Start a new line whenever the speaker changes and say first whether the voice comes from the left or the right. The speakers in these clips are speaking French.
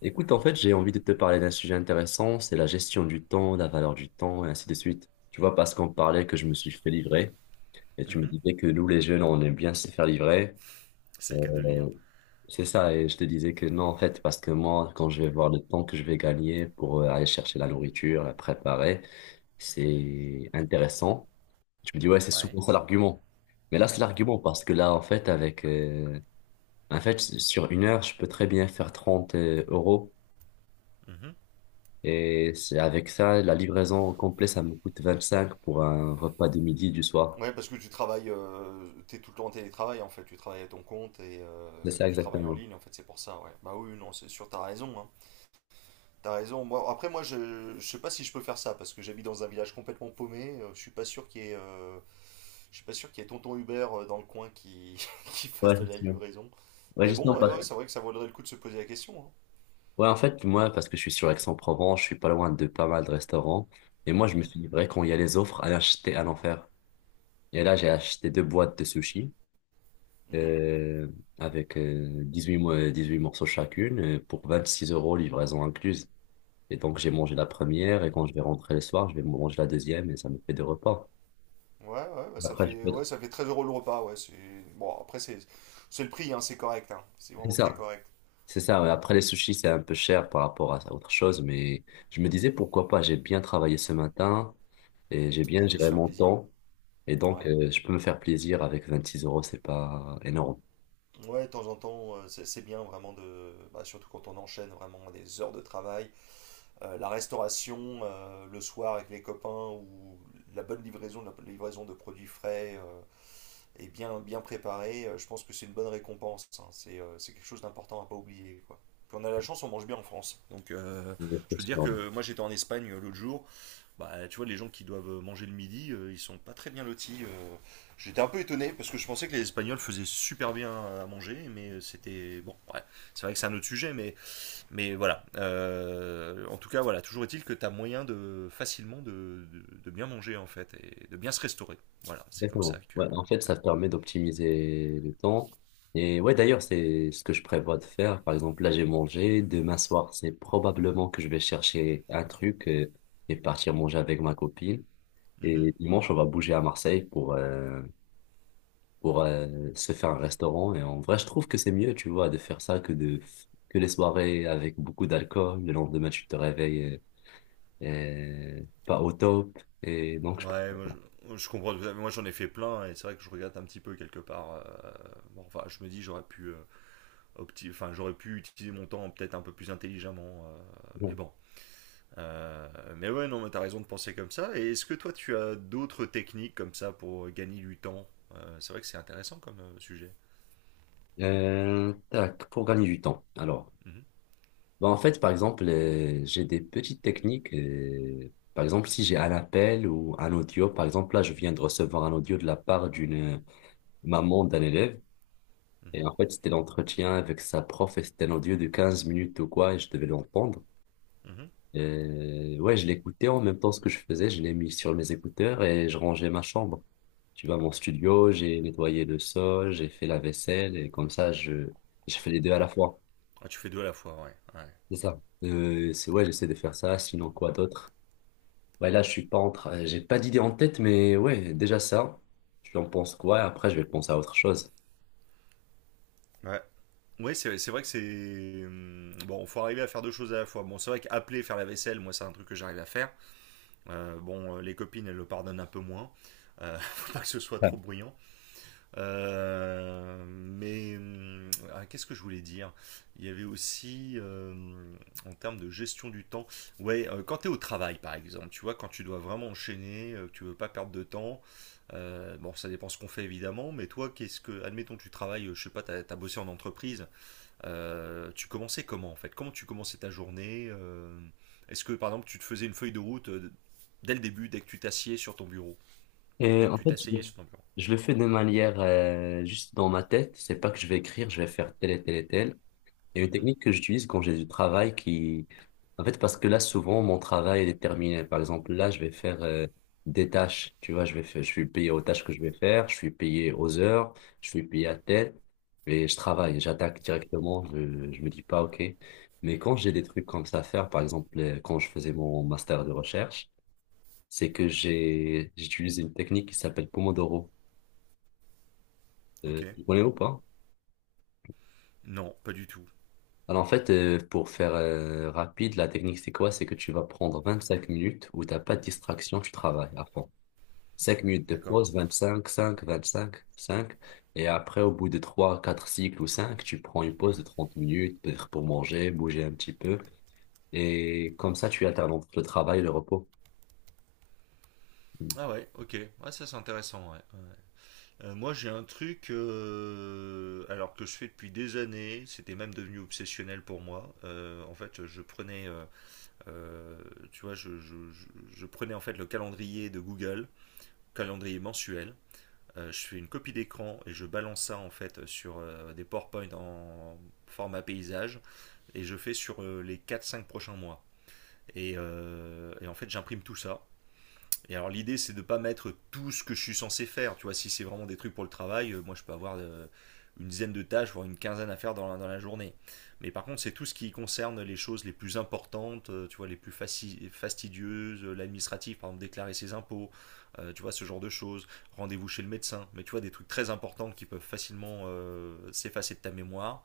left: Écoute, en fait, j'ai envie de te parler d'un sujet intéressant, c'est la gestion du temps, la valeur du temps, et ainsi de suite. Tu vois, parce qu'on parlait que je me suis fait livrer, et tu me
right: Mhm.
left: disais que nous, les jeunes, on aime bien se faire livrer.
right: C'est le cas de lire.
left: Euh, c'est ça, et je te disais que non, en fait, parce que moi, quand je vais voir le temps que je vais gagner pour aller chercher la nourriture, la préparer, c'est intéressant. Tu me dis, ouais, c'est
right: Ouais.
left: souvent ça l'argument. Mais là, c'est l'argument parce que là, en fait, en fait, sur une heure, je peux très bien faire 30 euros.
right: Mhm.
left: Et c'est avec ça, la livraison au complet, ça me coûte 25 pour un repas de midi du soir.
right: Ouais, parce que tu travailles, t'es tout le temps en télétravail en fait, tu travailles à ton compte
left: C'est ça
right: tu travailles en
left: exactement.
right: ligne en fait, c'est pour ça, ouais. Bah oui, non, c'est sûr, t'as raison, hein. T'as raison. Moi, après, moi, je sais pas si je peux faire ça parce que j'habite dans un village complètement paumé, je suis pas sûr qu'il y ait, je suis pas sûr qu'il y ait tonton Hubert dans le coin qui, qui fasse
left: Ouais,
right: de la
left: justement.
right: livraison.
left: Ouais,
right: Mais
left: justement,
right: bon,
left: parce-
right: ouais, c'est vrai que ça vaudrait le coup de se poser la question, hein.
left: ouais, en fait, moi, parce que je suis sur Aix-en-Provence, je suis pas loin de pas mal de restaurants. Et moi, je me
right: Mhm,
left: suis livré quand il y a les offres, à acheter à l'enfer. Et là, j'ai acheté deux boîtes de sushis
right: mhm.
left: euh, avec 18 morceaux chacune, pour 26 euros, livraison incluse. Et donc, j'ai mangé la première et quand je vais rentrer le soir, je vais manger la deuxième et ça me fait deux repas.
right: Ouais, ouais, bah, ça
left: Après, je
right: fait,
left: peux...
right: ouais, ça fait 13 euros le repas. Ouais, c'est... Bon, après, c'est le prix, hein, c'est correct, hein. C'est
left: C'est
right: vraiment très
left: ça.
right: correct.
left: C'est ça, ouais. Après les sushis, c'est un peu cher par rapport à autre chose, mais je me disais pourquoi pas, j'ai bien travaillé ce matin et j'ai bien
right: Bah, faut se
left: géré
right: faire
left: mon
right: plaisir.
left: temps et donc
right: Ouais.
left: je peux me faire plaisir avec 26 euros, c'est pas énorme.
right: Ouais, de temps en temps, c'est bien vraiment de, bah, surtout quand on enchaîne vraiment des heures de travail, la restauration le soir avec les copains ou la bonne livraison, la livraison de produits frais et bien, bien préparés, je pense que c'est une bonne récompense, hein. C'est quelque chose d'important à pas oublier, quoi. Puis on a la chance, on mange bien en France. Donc je peux dire
left: Exactement.
right: que moi j'étais en Espagne l'autre jour, bah, tu vois les gens qui doivent manger le midi, ils sont pas très bien lotis, J'étais un peu étonné parce que je pensais que les Espagnols faisaient super bien à manger, mais c'était bon, ouais, c'est vrai que c'est un autre sujet, mais voilà, en tout cas, voilà, toujours est-il que tu as moyen de facilement de bien manger en fait et de bien se restaurer. Voilà, c'est comme ça que.
left: Ouais, en fait,
right: Ouais.
left: ça te permet d'optimiser le temps. Et ouais, d'ailleurs, c'est ce que je prévois de faire. Par exemple, là, j'ai mangé. Demain soir, c'est probablement que je vais chercher un truc et partir manger avec ma copine.
right: Mhm.
left: Et dimanche, on va bouger à Marseille pour se faire un restaurant. Et en vrai, je trouve que c'est mieux, tu vois, de faire ça que de que les soirées avec beaucoup d'alcool. Le lendemain, tu te réveilles pas au top. Et donc, je
right: Ouais, moi, je comprends tout à fait. Moi j'en ai fait plein et c'est vrai que je regrette un petit peu quelque part, bon, enfin, je me dis j'aurais pu, enfin, j'aurais pu utiliser mon temps peut-être un peu plus intelligemment, mais
left: comprends.
right: bon. Mais ouais, non, mais t'as raison de penser comme ça. Et est-ce que toi tu as d'autres techniques comme ça pour gagner du temps? C'est vrai que c'est intéressant comme sujet.
left: Pour gagner du temps. Alors,
right: Mhm,
left: bah, en fait, par exemple, j'ai des petites techniques. Par exemple, si j'ai un appel ou un audio, par exemple, là, je viens de recevoir un audio de la part d'une maman d'un élève. Et
right: mhm,
left: en fait, c'était l'entretien avec sa prof et c'était un audio de 15 minutes ou quoi, et je devais l'entendre.
right: mhm.
left: Ouais, je l'écoutais en même temps ce que je faisais, je l'ai mis sur mes écouteurs et je rangeais ma chambre. Tu vois, mon studio, j'ai nettoyé le sol, j'ai fait la vaisselle et comme ça, je fais les deux à la fois.
right: Ah, tu fais deux à la fois, ouais. Ouais,
left: C'est ça. C'est Ouais, j'essaie de faire ça, sinon quoi d'autre? Ouais, là, je suis pas en train, j'ai pas d'idée en tête, mais ouais, déjà ça. Je en pense quoi? Et après, je vais penser à autre chose.
right: ouais. Ouais, c'est vrai que c'est, bon, faut arriver à faire deux choses à la fois. Bon, c'est vrai qu'appeler, faire la vaisselle, moi, c'est un truc que j'arrive à faire. Bon, les copines, elles le pardonnent un peu moins. Faut pas que ce soit trop bruyant. Mais ah, qu'est-ce que je voulais dire? Il y avait aussi, en termes de gestion du temps, ouais, quand tu es au travail par exemple, tu vois, quand tu dois vraiment enchaîner, que tu veux pas perdre de temps, bon, ça dépend ce qu'on fait évidemment, mais toi, qu'est-ce que, admettons, tu travailles, je sais pas, as bossé en entreprise, tu commençais comment en fait? Comment tu commençais ta journée? Est-ce que par exemple, tu te faisais une feuille de route dès le début, dès que tu t'assieds sur ton bureau?
left: Et
right: Dès que
left: en
right: tu
left: fait, je,
right: t'asseyais
left: le
right: sur ton bureau?
left: je le fais de manière juste dans ma tête. C'est pas que je vais écrire, je vais faire tel et tel et tel. Il y a une
right: Mhm,
left: technique que j'utilise quand j'ai du travail qui, en fait, parce que là, souvent, mon travail est déterminé. Par exemple, là, je vais faire des tâches. Tu vois, je vais faire, je suis payé aux tâches que je vais faire, je suis payé aux heures, je suis payé à telle, et je travaille, j'attaque directement. Je me dis pas, OK. Mais quand j'ai des trucs comme ça à faire, par exemple, quand je faisais mon master de recherche, c'est que j'utilise une technique qui s'appelle Pomodoro.
right: ok.
left: Tu connais ou pas?
right: Non, pas du tout.
left: Alors en fait, pour faire rapide, la technique c'est quoi? C'est que tu vas prendre 25 minutes où t'as pas de distraction, tu travailles à fond. Cinq minutes de
right: D'accord.
left: pause, vingt-cinq cinq et après, au bout de 3 4 cycles ou 5 tu prends une pause de 30 minutes, peut-être pour manger, bouger un petit peu. Et comme ça, tu alternes entre le travail et le repos. Ouais.
right: Ah ouais, ok. Ouais, ça c'est intéressant, ouais. Moi j'ai un truc, alors que je fais depuis des années, c'était même devenu obsessionnel pour moi. En fait, je prenais, euh, tu vois, je prenais en fait le calendrier Google, calendrier mensuel. Je fais une copie d'écran et je balance ça en fait sur des PowerPoint en format paysage et je fais sur les quatre cinq prochains mois. Et en fait, j'imprime tout ça. Et alors l'idée c'est de ne pas mettre tout ce que je suis censé faire. Tu vois, si c'est vraiment des trucs pour le travail, moi je peux avoir une dizaine de tâches, voire une quinzaine à faire dans dans la journée. Mais par contre, c'est tout ce qui concerne les choses les plus importantes, tu vois, les plus fastidieuses, l'administratif, par exemple déclarer ses impôts, tu vois, ce genre de choses, rendez-vous chez le médecin. Mais tu vois, des trucs très importants qui peuvent facilement s'effacer de ta mémoire.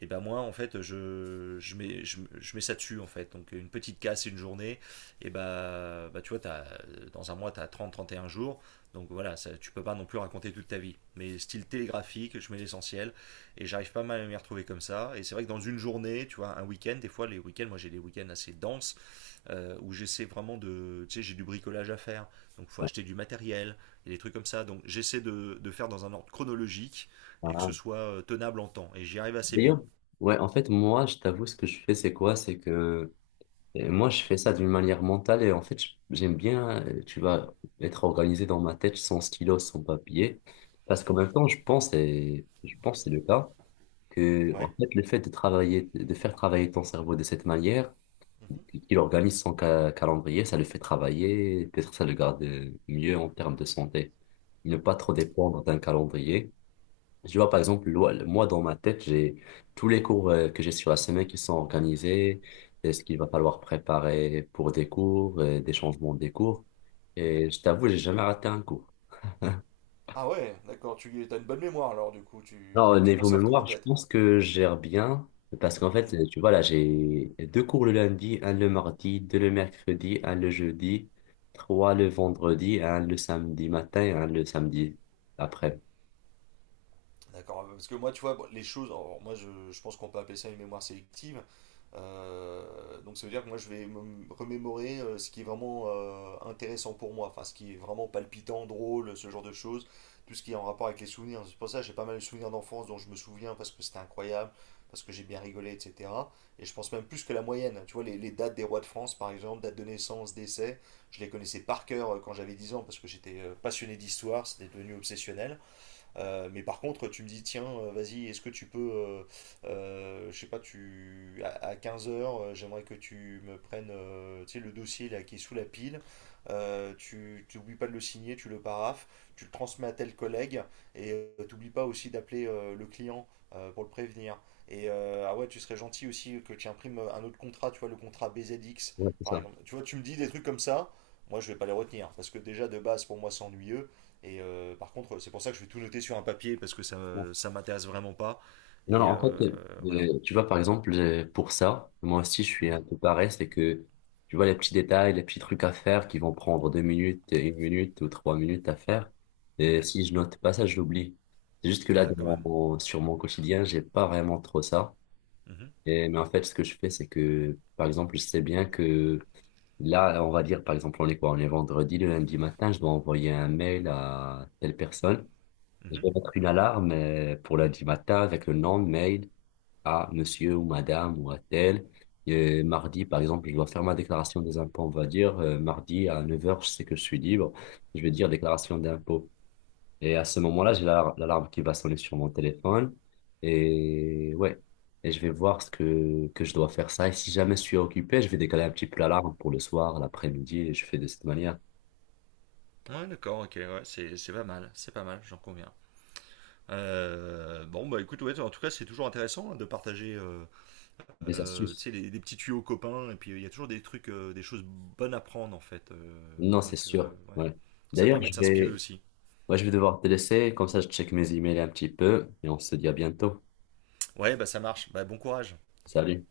right: Et ben moi, en fait, je mets ça dessus, en fait. Donc une petite casse, une journée, et ben tu vois, t'as dans un mois, tu as trente à trente et un jours. Donc voilà, ça, tu peux pas non plus raconter toute ta vie. Mais style télégraphique, je mets l'essentiel. Et j'arrive pas mal à m'y retrouver comme ça. Et c'est vrai que dans une journée, tu vois, un week-end, des fois, les week-ends, moi j'ai des week-ends assez denses, où j'essaie vraiment de. Tu sais, j'ai du bricolage à faire. Donc il faut acheter du matériel, et des trucs comme ça. Donc j'essaie de faire dans un ordre chronologique,
left: Ah.
right: et que ce
left: Ah.
right: soit tenable en temps. Et j'y arrive assez bien.
left: D'ailleurs, ouais, en fait, moi, je t'avoue, ce que je fais, c'est quoi? C'est que Et moi, je fais ça d'une manière mentale et en fait, j'aime bien, tu vas être organisé dans ma tête sans stylo, sans papier. Parce qu'en même temps, je pense, et je pense que c'est le cas, que en
right: Ouais.
left: fait, le fait de travailler, de faire travailler ton cerveau de cette manière,
right: Mhm,
left: qu'il organise son calendrier, ça le fait travailler, peut-être ça le garde mieux en termes de santé. Ne pas trop dépendre d'un calendrier. Tu vois, par exemple, moi, dans ma tête, j'ai tous les cours que j'ai sur la semaine qui sont organisés, et ce qu'il va falloir préparer pour des cours, et des changements des cours.
right: mhm.
left: Et je t'avoue, j'ai jamais raté un cours.
right: Ah ouais, d'accord, tu as une bonne mémoire alors du coup,
left: Non, au
right: tu
left: niveau
right: conserves tout en
left: mémoire, je
right: tête.
left: pense que je gère bien, parce qu'en fait,
right: Mhm.
left: tu vois, là, j'ai deux cours le lundi, un le mardi, deux le mercredi, un le jeudi, trois le vendredi, un le samedi matin et un le samedi après.
right: D'accord, parce que moi, tu vois, bon, les choses, alors, moi, je pense qu'on peut appeler ça une mémoire sélective. Donc, ça veut dire que moi, je vais me remémorer ce qui est vraiment intéressant pour moi, enfin, ce qui est vraiment palpitant, drôle, ce genre de choses, tout ce qui est en rapport avec les souvenirs. C'est pour ça que j'ai pas mal de souvenirs d'enfance dont je me souviens parce que c'était incroyable, parce que j'ai bien rigolé, etc. Et je pense même plus que la moyenne. Tu vois, les dates des rois de France, par exemple, date de naissance, décès, je les connaissais par cœur quand j'avais 10 ans parce que j'étais passionné d'histoire, c'était devenu obsessionnel. Mais par contre, tu me dis, tiens, vas-y, est-ce que tu peux, je sais pas, tu, à 15 heures, j'aimerais que tu me prennes, tu sais, le dossier là qui est sous la pile. Tu n'oublies pas de le signer, tu le paraphes, tu le transmets à tel collègue t'oublies pas aussi d'appeler le client pour le prévenir. Ah ouais, tu serais gentil aussi que tu imprimes un autre contrat, tu vois, le contrat BZX
left: Ouais, c'est
right: par
left: ça.
right: exemple. Tu vois, tu me dis des trucs comme ça, moi je vais pas les retenir parce que déjà de base pour moi c'est ennuyeux. Par contre, c'est pour ça que je vais tout noter sur un papier parce que ça m'intéresse vraiment pas.
left: Non, non,
right: Et
left: en fait,
right: euh, voilà.
left: tu vois, par exemple, pour ça, moi aussi, je suis
right: Mhm.
left: un peu pareil, c'est que, tu vois, les petits détails, les petits trucs à faire qui vont prendre deux minutes, une minute ou trois minutes à faire, et si je note pas ça, je l'oublie. C'est juste que là,
right: Ah, quand même.
left: sur mon quotidien, j'ai pas vraiment trop ça.
right: Mhm,
left: Et, mais en fait, ce que je fais, c'est que, par exemple, je sais bien que là, on va dire, par exemple, on est quoi? On est vendredi, le lundi matin, je dois envoyer un mail à telle personne. Je
right: mhm.
left: vais mettre une alarme pour lundi matin avec le nom, mail à monsieur ou madame ou à tel. Et mardi, par exemple, je dois faire ma déclaration des impôts, on va dire. Mardi à neuf heures je sais que je suis libre. Je vais dire déclaration d'impôts. Et à ce moment-là, l'alarme qui va sonner sur mon téléphone. Et ouais, et je vais voir ce que je dois faire ça. Et si jamais je suis occupé, je vais décaler un petit peu l'alarme pour le soir, l'après-midi. Et je fais de cette manière.
right: Ouais, d'accord, ok, ouais, c'est pas mal, j'en conviens. Bon, bah écoute, ouais, en tout cas, c'est toujours intéressant hein, de partager
left: Des
right: tu
left: astuces.
right: sais, des petits tuyaux aux copains, et puis il y a toujours des trucs, des choses bonnes à prendre en fait,
left: Non, c'est
right: donc,
left: sûr.
right: ouais,
left: Ouais.
right: ça
left: D'ailleurs,
right: permet de
left: je
right: s'inspirer
left: vais,
right: aussi.
left: ouais, je vais devoir te laisser. Comme ça, je check mes emails un petit peu. Et on se dit à bientôt.
right: Ouais, bah ça marche, bah bon courage.
left: Salut.